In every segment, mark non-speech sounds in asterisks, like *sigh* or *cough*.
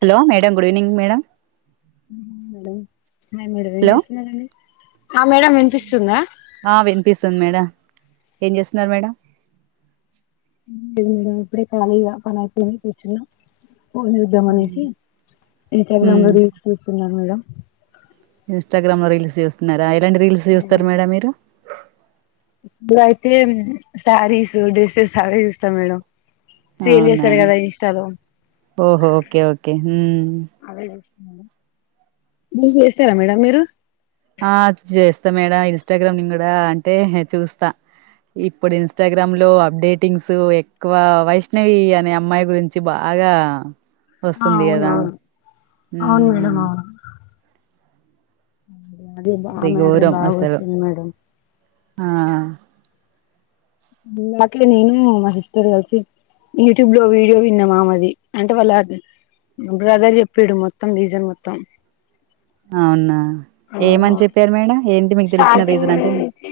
Hello madam good evening madam madam hi మీరు అవేం hello చేస్తున్నారండి ఆ మేడం వినిపిస్తుందా ఆ వినిపిస్తుంది మేడం ఏం చేస్తున్నారు మేడం లేదు మేడం ఇప్పుడే ఖాళీ గా పనైపోయింది కూర్చున్న ఫోన్ చూద్దాం అనేసి ఇన్స్టాగ్రామ్ లో మ్మ్ రీల్స్ చూస్తున్నాను మేడం ఇన్స్టాగ్రామ్ లో రీల్స్ చేస్తున్నారు ఆయ రెండు రీల్స్ చూస్తారు మేడం మీరు ఇప్పుడు అయితే శారీసు డ్రెస్సెస్ అవే చూస్తాం మేడం సేల్ అవునా చేస్తారు కదా ఇన్స్టాలో ఓహో ఓకే ఓకే హ్మ్ అవే మీరు చేస్తారా మేడం మీరు ఆ చేస్తా మేడం ఇన్స్టాగ్రామ్ నేను కూడా అంటే చూస్తా ఇప్పుడు ఇన్స్టాగ్రామ్ లో అప్డేటింగ్స్ ఎక్కువ వైష్ణవి అనే అమ్మాయి గురించి బాగా ఆ వస్తుంది కదా అవునవును అవును మ్మ్ మేడం అవును అదే బా ఆ అది మేటరే ఘోరం బాగ అసలు వస్తుంది మేడం ఆ దాంట్లో నేను మా సిస్టర్ కలిసి యూట్యూబ్ లో వీడియో విన్నా మామెది అంటే వాళ్ళ బ్రదర్ చెప్పిడు మొత్తం రీజన్ మొత్తం అవునా ఏమని చెప్పారు మేడం ఎ స్టార్టింగ్ నుంచి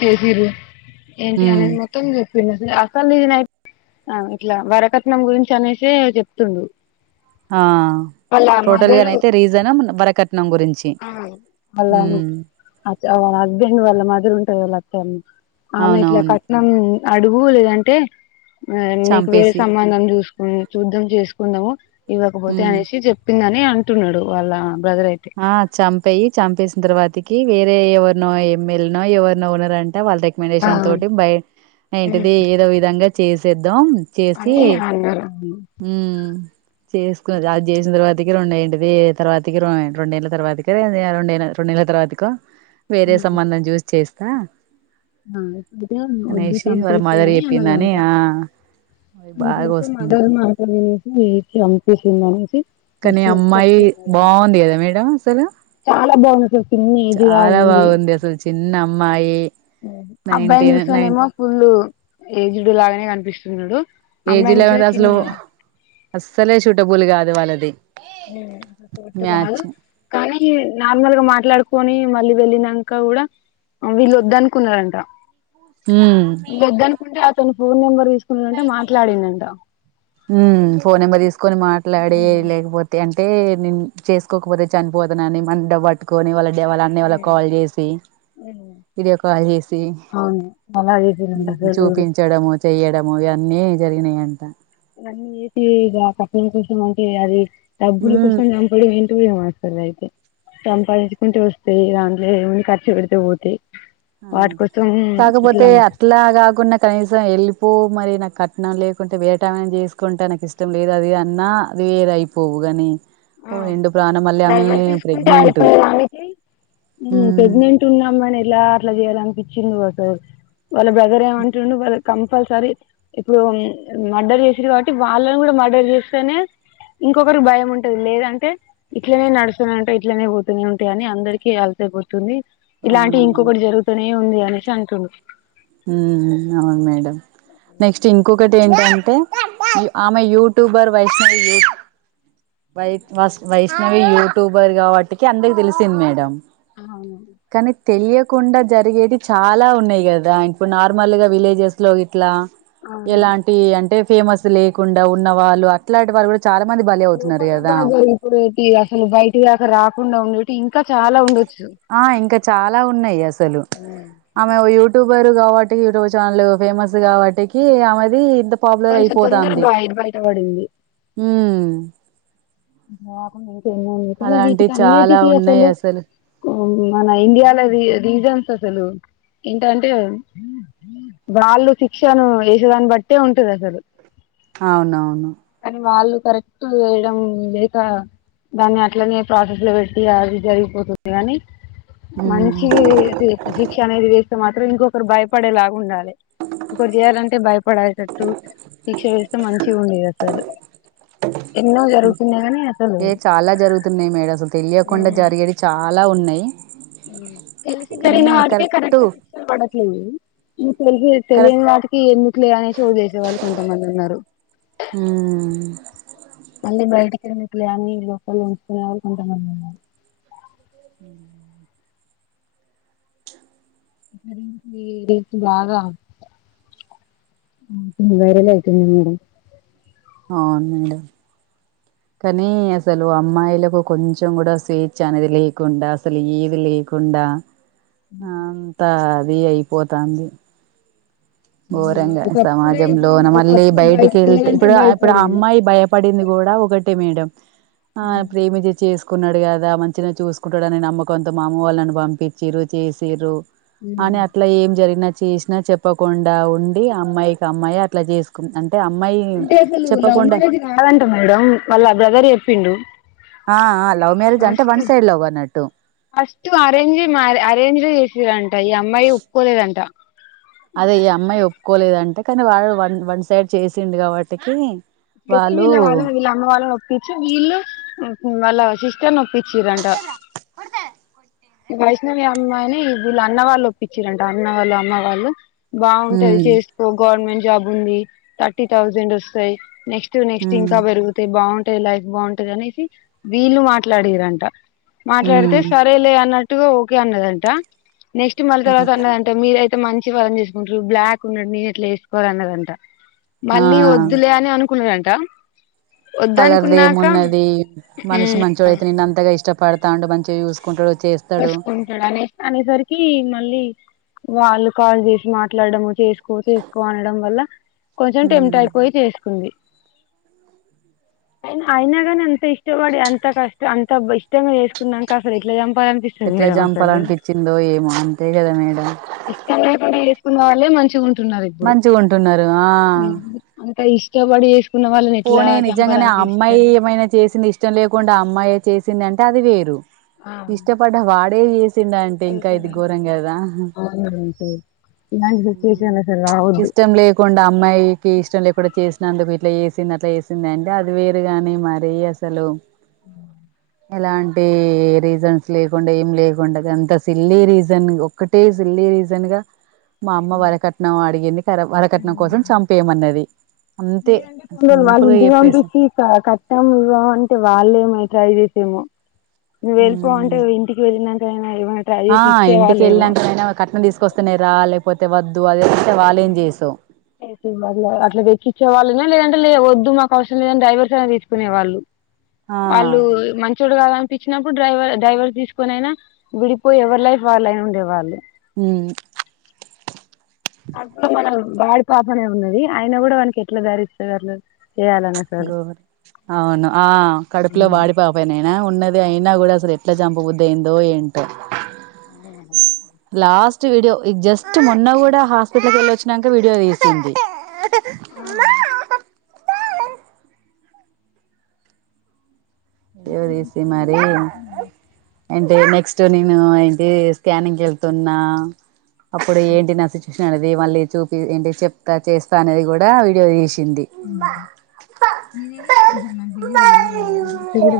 *unintelligible* ఏంటి ఉమ్ అనేది మొత్తం చెప్ ఆ ఇట్లా వరకట్నం గురించి అనేసి చెప్తుండు ఆ టోటల్ గానయితే రీజన్ వరక అ హస్బెం ఎ మధర ఉంటయి అం ఆమె ఇట్లా అవునవును కట్నం అడుగు లేదంటే నీకు వేర చంపేసి సంబంధం చూసుకో చూద్దం చేసుకుందాము ఇవ్వకపోతే ఉమ్ అనేసి చెప్పిందని అ అంటున్నాడు అలా బ్రదర్ అయితే చంపి చంపేసిన తర్వాతకి వేరే ఎవరినో ఎమ్మెల్య నో ఎవరినో ఉనర్ అంటే వాళ్ళ రికమెండేషన్ తోటి బయ ఏంటిది ఏదో విధంగా చేసి చేసి హ చేసుకున్న అది చేసిన తర్వాత కి రెంటిది తర్వాతకి రండి రెండేళ్ల తర్వాకాద రెడుేల రెండుేళ్ల తరువాత వేరే సంబంధం చూస్ చేస్త కా ఇప్పుతే వద్దు వాళ్ళ చంపేసి మదర్ అని అన్నద చెప్పిందని ఉంత ఆ అవి బాగా అ మగ వస్తుంది మాట వినసి చంపసిందని కానీ అమ్మాయి బాగుంది కదా మేడం అసలు చాలా బాగుంది అసలు చిన్న ఏజ్ లా చాలా ఉంది బాగుంది అసలు చిన్న అమ్మాయి అబ్బాయిని నైన్టీన్ నైన్ నిూసనేమోుల్ ఏజ్డ్ లాగానే కనిపిస్తుందిడు ఏ జిల్ల అసలు అస్సలే షూటబుల్ కాదు వాళ్ళది అలు చోటు కాదు మ్యాచ్ కానీ నార్మల్ గా మాట్లాడుకు కని మళ్ళీ వెళ్ళినాక కూడా వీళ్ళ వద్ద అనుకున్నారంట ఉమ్ గద్ద అనుకుంటే అతను ఫోన్ నంబర్ ఇ టే మాట్లాడిందంట ఉ ఫోన్ నెంబర్ తీసుకొని మాట్లాడ లేకపోతే అంట అంటే నేను చేసుకోకపోతే చనిపోదన అని మన డ పట్టుకొని వాళ్ళ అే వాళ అన్న వాళ్ళ కాల్ చేసి వీడియో కాల్ చేసి అవును అలా చేసిందంట అసలు చూపించడము చెయ్యడము ఇవన్నీ జరిగినయంట అన్నీ ఏతి ఇగ పట్ కసం అంటే అది డబ్బుల ఉమ్ కోసం చంపుడు ఎంటో ఏమో స్తు అయితే సంపాదించుకుంటే వస్తయి దాంట్లో ఏముందు ఖర్చు పెడితే పోతయి అంతే కాకపోతే అట్లా కాకుండా కనీసం ఎల్లిపో మరి నాకు కట్నం లేకుంటే వెరటమేను చేసుకుంటే నాకు ఇష్టం లేదు అది అన్నా అది వేరయిపోవు గాని ఆ బెడ్ రెస్ట్ తీసుకుంటే ప్రెగ్నెంట్ అయిపోదానికి ఉమ్ ప్రెగ్నెంట్ ఉన్నామనే ట్ల అట్లా చేయాలనిపించింది ఒకసలు వాళ్ళ బ్రదర్ ఏమంటుండు వాళ్ కంపల్సరీ ఇప్పుడు మర్డర్ చేసిల్లు కాబట్టి వాళ్ళని కూడా మర్డర్ చేస్తేనే ఇంకొకరికి బయం టది లేదంటే ఇట్లనే నడుస్తూనే ఉంటాయి ఇట్లనే పోతూనే ఉంటాయి అని అందరికి అలుసై పోతుంది ఇలాంటి అవునవును ఇంకొకటి జరుగుతూనే ఉంది అనేసి అంటుండు ఉమ్ అవును మేడం నెక్స్ట్ ఇంకొకటి ఏంటంటే ఆమె యూట్యూబర్ వైష్ణవి యూ వై వ వైష్ణవి యూట్యూబర్ కాబట్టికి అందరికి తెలిసింది మేడం అవును కానీ తెలియకుండా జరిగేది చాలా ఉన్నాయి కదా ఇప్పుడు నార్మల్గా విలేజెస్లో ఇట్లా ఎలాంటియి అంటే ఫేమస్ లేకుండా ఉన్న వాళ్ళు అట్లాంటి వారు కూడా చాలా మంది బలి అవుతున్నారు లోపల కదా లోపల ఇప్పుడు అసలు బయట దక రాకుండా ఉండి తీ ఇంకా చాలా ఉండ ఆ ఇంకా చాలా ఉన్నాయి అసలు ఆమె యూ ట్యూబర్ కాబట్టి యూట్యూబ్ ఛానల్ ఫేమస్ కాబట్టి అమెది ఇంత పాపులర్ కొంచెం తొందర అయిపోతాంది బయ బయటపడింది *unintelligible* ఏమో అందుకనే అలాంటివి చాలా వీటికన్నిటికి ఉన్నాయి అసలు మన ఇండియాలో రీజన్స్ అసలు ఏంటంటే వాళ్ళు శిక్షను వేసేదాన్ని బట్టే ఉంటది అసలు అవునవును కానీ వాళ్ళు కరెక్ట్ వేయడం లేక దాన్ని అట్లనే ప్రాసెస్ లో పెట్టి అవి జరిగిపోతుంది కాని ఉమ్ మంచివి శిక్ష అనేది తే మాత్రం ఇంకొకరు భయపడేలాగా ఉండాలి ఒకోరు చేయాలంటే భయపడేటట్టు శిక్ష వేస్తే మంచిగుండు అసలు ఎన్నో జరుగు ఏ చాలా జరుగుతున్నాయి మేడం అసలు తెలియకుండా జరిగేవి చాలా ఉన్నయి *inaudible* తెలిసి జరిగిన వాటికే కరెక్ట్ శిక్ష పడట్లేదు తెసి కరెక్ట్ తెలియని వాటికి ఎందుకు లే అనేసి వదిలేసే వాళ్ళు కొంతమంది ఉన్నారు ఉమ్ అన్ని బయట ఎందుకులే అని లోపల ఉంచుకునే వాళ్ళు కొంతమంది ఉన్నారు రీతి బాగా వైరల్ అవుతుంది మేడం అవును మేడం కనీ అసలు అమ్మాయిలకు కొంచెం కూడా స్వేచ్ఛ అనేది లేకుండా అసలు ఏది లేకుండా అంతా ఫ్రీ అయిపోతంది ఘోరంగా ఒకప్పుడే సమాజంలో మళ్ళీ ఒకప్పుడు బయటికి బయటకి వెళ్తే వెళ్ళాలంటే ఇప్పుడ ఇప్పుడు ఆ భయపడేది అమ్మాయి భయ పడింది కూడా ఒకటి మేడం ఆ ప్రేమించీ చేసుకు కున్నాడు కదా మంచిగా చూసుకుంటాడునే నమ్మకంతో మా అమ్మ వాళ్లు నన్ను పంపించిర్రు చేసిర్రు అని అట్లా ఏం జరిగిన చేసినా చెప్ప కుండా ఉండి అమ్మాయికి అమ్మాయే అట్లా చేసుకు అం అంటే అసలు లవ్ మ్యారేజ్ కాదంట మేడం వాళ్ళ బ్రదర్ చెప్పిండు ఆ ఆ లవ్ మ్యారేజ్ అంటే వన్ సైడ్ లవ్ అన్నట్టు ఫస్ట్ అరేంజ్ మ్యా అరేంజడ్ ఎ చేస్ అంటా ఈ అమ్మాయి ఒప్పుకోలేదంటా అదే ఈ అమ్మాయి ఒప్పుకోలేదంటే కానీ వాడు వన్ వన్ సైడ్ చేసిండు కాబట్టికి *unintelligible* వాళ్ళు వీళ్ల వాళ్ళనీ వీళ్ల అమ్మ వాల్లని పచ్చ వీళ్ళు వాళ్ళ సిస్టర్ నో ఇచ్చిర్రంట వైష్ణవి అమ్మాయిని వీళ్ళ అన్న వాళ్ళు ఒప్పించిరంట అన్న వాళ్ళ అమ్మ వాళ్ళు బాగుంటది ఉమ్ చేసుకో గవర్నమెంట్ జాబ్ ఉంది థర్టీ థౌజండ్ వస్తాయి నెక్స్ట్ నెక్స్ట్ ఉమ్ ఇంకా పెరుగుతే బాగుం టే లైఫ్ బాగుంటది అనేసి వీళ్ళు మాట్లాడిరంట మాట్లాడతే ఉమ్ సరేలే అన్నట్టుగా ఓకే అన్నదంట నెక్స్ట్ మల్లి తరవాత అన్నదంటా మీరై మంచి వాళ్ళను చేసుకుంటారు బ్లాక్ ఉన్నడు నేను ఎట్లా వేసుకోవాలన్నదంటా ఆ మళ్ళీ వద్దులే అని అనుకు కున్నరంట కలర్ది ఏమున్నది మనిషి మంచోడు అయితే నిన్ అంతగా ఇష్ట పడతాండు మంచిగా చూసుకుంటాడు చేస్తాడు చూసుకుంటాడు అనే అనేసరికి మళ్ళీ వాళ్ళు కాల్ చేసి మాట్లాడడము చేసుకో చేసుకో అనడం వల్ల కొంచెం టెమ్ట్ ఉమ్ అయిపోయి చేసుకుంది అ అయినా కాని అంత ఇష్టపడి అంత కష్టం అంత ఇష్టమే చేసుకున్నాక అసలు ఇట్లా చంప ఎట్లా చంపాలనిపించిందో ఏమో అంతే కదా మేడం ఉన్న వాళ్ళే మంచిగుంట మంచిగా ఉంటున్నారు ఆ ఎవడు చేసు పోనీ నిజంగానే ఆ అమ్మాయి ఏమైనా చేసింది ఇష్టం లేకుండా ఆ అమ్మాయి చేసి తంద అంటే అది వేరు ఇష్టపడ్డ వాడు ఈ వచ్చిండు అంటే ఇంకా ఇది ఘోరం కదా అవును మేడం అసలు ఇలాంటి సిచ్యువేషన్ అసలు రావద్దు ఇష్టం లేకుండా అమ్మాయికి ఇష్టం లేకుండా చేస్త నందుకు ఇట్లా సింది అట్లా వేసింది అంటే అది వేరు గాని మరి అసలు ఉ ఎలాంటి రీజన్స్ లేకుండా ఏం లేకుండా అంత సిల్లీ రీజన్ ఒక్కటే సిల్లీ రీజన్ గా మా అమ్మ వరకట్నం అడిగింది కర వరకట్నం కోసం చంపేయమన్నది అంతే ఉండ వాళ్ళు సింపుల్గా ఇంటి చెప్పేసి పంపించి కట్టాం ఇవ్వ అంటే వాళ్లు ఏమా ట్రై చేసే ఏమో నువ్వు వాళ్లిపోంటే ఇంటికి వెళ్ళినంత ఆ ఇంటికి వెళ్ళినంక అయినా కట్నం తీసుకొస్తున్నా రా లేకపో పోతే వద్దు అది ఏట్ అట్లా తెచ్చిచ్చే వాళ్ళనే లేదంట లేదు వద్దు మాకు అవసరం లేదని డైవర్స్ అన్న తీసుకునేవాళ్ళు వాళ్ళు మంచోడు కాదంట ఇచ్చినప్పుడు డైవర్ డైవర్స్ తీసుకొని అయిన విడిపోయి ఎవరి లైఫ్ వాళ్ళయినా ఉండే వాళ్ళు ఊ కడుపులో వాడి పాపనే ఉన్నది అయిన కూడా వానకి ఎట్లా *unintelligible* అసలు గోరం అవును ఆ కడుపులో వాడిపోపైనయినా ఉన్నది అయినా కూడా అసలు ఎట్లా చంపబుద్ధి అయిందో ఏంటో లాస్ట్ వీడియో జస్ట్ మొన్న కూడా హాస్పిటల్కి వెళ్ళొ వచ్చినాక వీడియో తీసింది వీడియో తీసి మరి అంటే నెక్స్ట్ నేను ఏంటి స్కానింగ్ వెళ్తున్నా అప్పుడు ఏంటి నా సిచుషన్ అనేది మళ్ళీ చూపి ఏంటి చెప్తా చేస్తా అనేది కూడా వీడియో తీసి అమే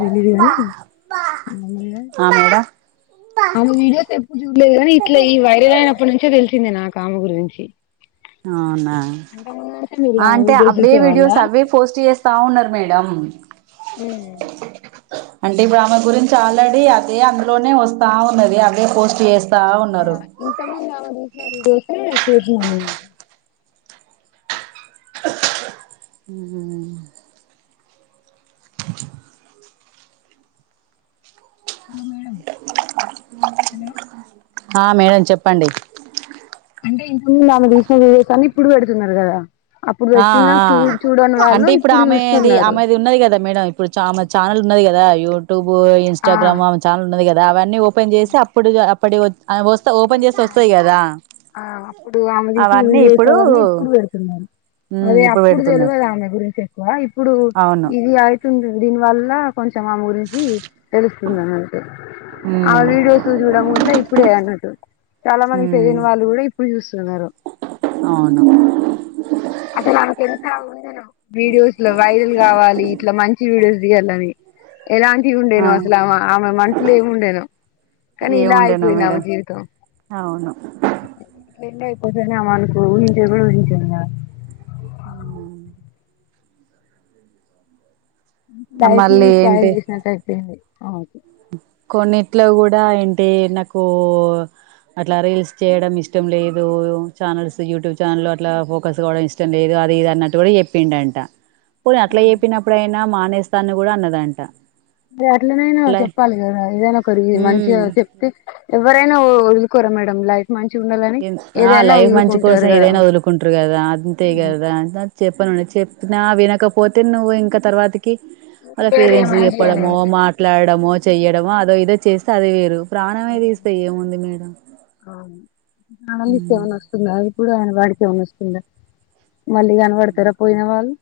ఆ మేడం విడియో చూలేదు కానీ ఇట్లా ఈ వైరల్ అయినప్పటి నుంచే తెలుసు నాకు ఆమె గురించి అవునా మీరు ఆమె అంటే వీడియోస్ అవే చూసేవాళ్ళ వీడియోస్ అవే పోస్ట్ చేస్తా ఉన్నారు మే డం అ అంటే ఇప్పుడు ఆమె గురించి ఆల్రెడీ అదే అందులోనే వస్తా ఉన్నది అదే పోస్ట్ చేస్తా ఆ ఉన్నారు ఇంత ముందు ఆమె తీసిన విడియోస్ *unintelligible* హలో మేడం హలో ఆ మేడం చెప్పండి అంటే ఇంతకు ముందు ఆమె తీసిన వీడియోస్ అన్ని ఇప్పుడు పెడుతున్నారు కదా అప్పుడు ఆ పెట్టిన చూ చూడని వాళ్ళు అంటే ఇప్పుడు ఆమెది చూస్తున్నారు ఆమెది ఉన్నది కదా మేడం ఇప్పుడు చ ఆమె ఛానల్ ఉన్నది కద ఏడు ఆ ఇంస్టాగ్రామ్ ఆమె ఛానల్ ఉంది కదా దా న్ని ఓపెన్ చేసి అప్పుడు పడే ఆ అప్పుడు ఆమెదికి ఫుల్ అవన్నీ వీడియోస్ ఇప్పుడు అన్ని ఇప్పుడు పెడుతున్నారు మ్మ్ అదే ఇప్పుడు అప్పుడు పెడుతున్నారు తెలియదు ఆమె గురించి ఎక్కువ ఇప్పుడు అవును ఇది అవుతుంది దీనివల్ల కొంచెం ఆమె గురించి తెలుస్తుంది ఆ మ్మ్ వీడియోస్ చూడం వల ఇప్పుడే అన్న చాలా మంది మ్మ్ తెయని వాళ్ళు కూడా ఇప్పుడు చూస్తా అవును వీడియోస్ లో వైరల్ కావాలి ఇట్లా మంచి వీడియోస్ తీయాలని ఎలాంటివి ఉండేనో అసలు ఆ ఆమె మనుషులో ఏమి ఉండేనో కానీ ఇలా ఏముండేనో అయిపోయింది మేడం ఆమె జీవితం అవును ఇ నే మనకు ఊహించే కూడా ఊహించింద *unintelligible* ఆ లైఫ్ ను మళ్ళీ స్పాయిల్ ఏంటి చేసినట్టు అయిపోయింది అవును కొన్నిట్లో గూడా ఏంటి నాకు అట్లా రీల్స్ చేయడం ఇష్టం లేదూ చానల్స్ యూట్యూబ్ ఛానల్ అట్లా ఫోకస్ కావడం నాకు ఇష్టం లేదు అని కూడా అది ఇది అన్నట్ట్ గుడా చెప్పిందంట పోన్ అట్లా చెప్పినప్పుడయినా మానేస్ తను గుడా అన్నదంట అట్లనైనా అట్లా చెప్పాలి గదా ఏదైనా ఒకరి మంచిగా ఉమ్ చెప్తే ఎవరైనా వో వదులుకోర్ మేడం లైఫ్ మంచిగా ఉండాలని ఆ ఏదైనా లైఫ్ మంచి వదులుకుంటారు కోసం కదా ఏదైనా ఒదులుకుంట్రు గదా అంతే కదా అ చెప్పనుండి చెప్పిన వినకపోతే నువ్వు ఇంక తర్వాతి కి ఆల్ల పేరెంట్స్కి చెప్పడమో మాట్లాడడమో చెయ్యడము అదో ఇదో చేస్తే అది వేరు ప్రాణమే తీస్తే ఏముంది మేడం ఔను ప్రాణం తీస్తే ఏమన్నొస్తున్నాది ప్పుడు ఆయ్న వాడి ఒస్తుందా మళ్ళీ కన పడతరా పోయిన వాళ్ళు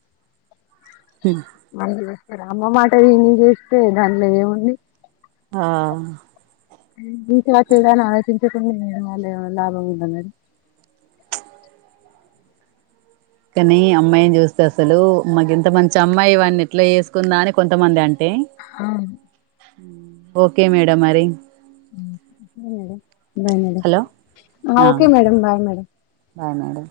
హ్మ్. అ రా అమ్మ మాట ఏని చేస్తే దానిలో ఏముంది ఆ వీట్ వచ్చలుదా ఆలోచించకుంది వాళ లాభం ఉంద మేడం కనీ అమ్మాయిని చూస్తే అసలూ మాక్ ఇంత మంచి అమ్మాయి వాని ఎట్లా చేసుకుందా అని కొంతమంది అంట్ హా ఓకే మేడం మరి బయ్ మేడం హలో ఆ okay madam bye madam bye madam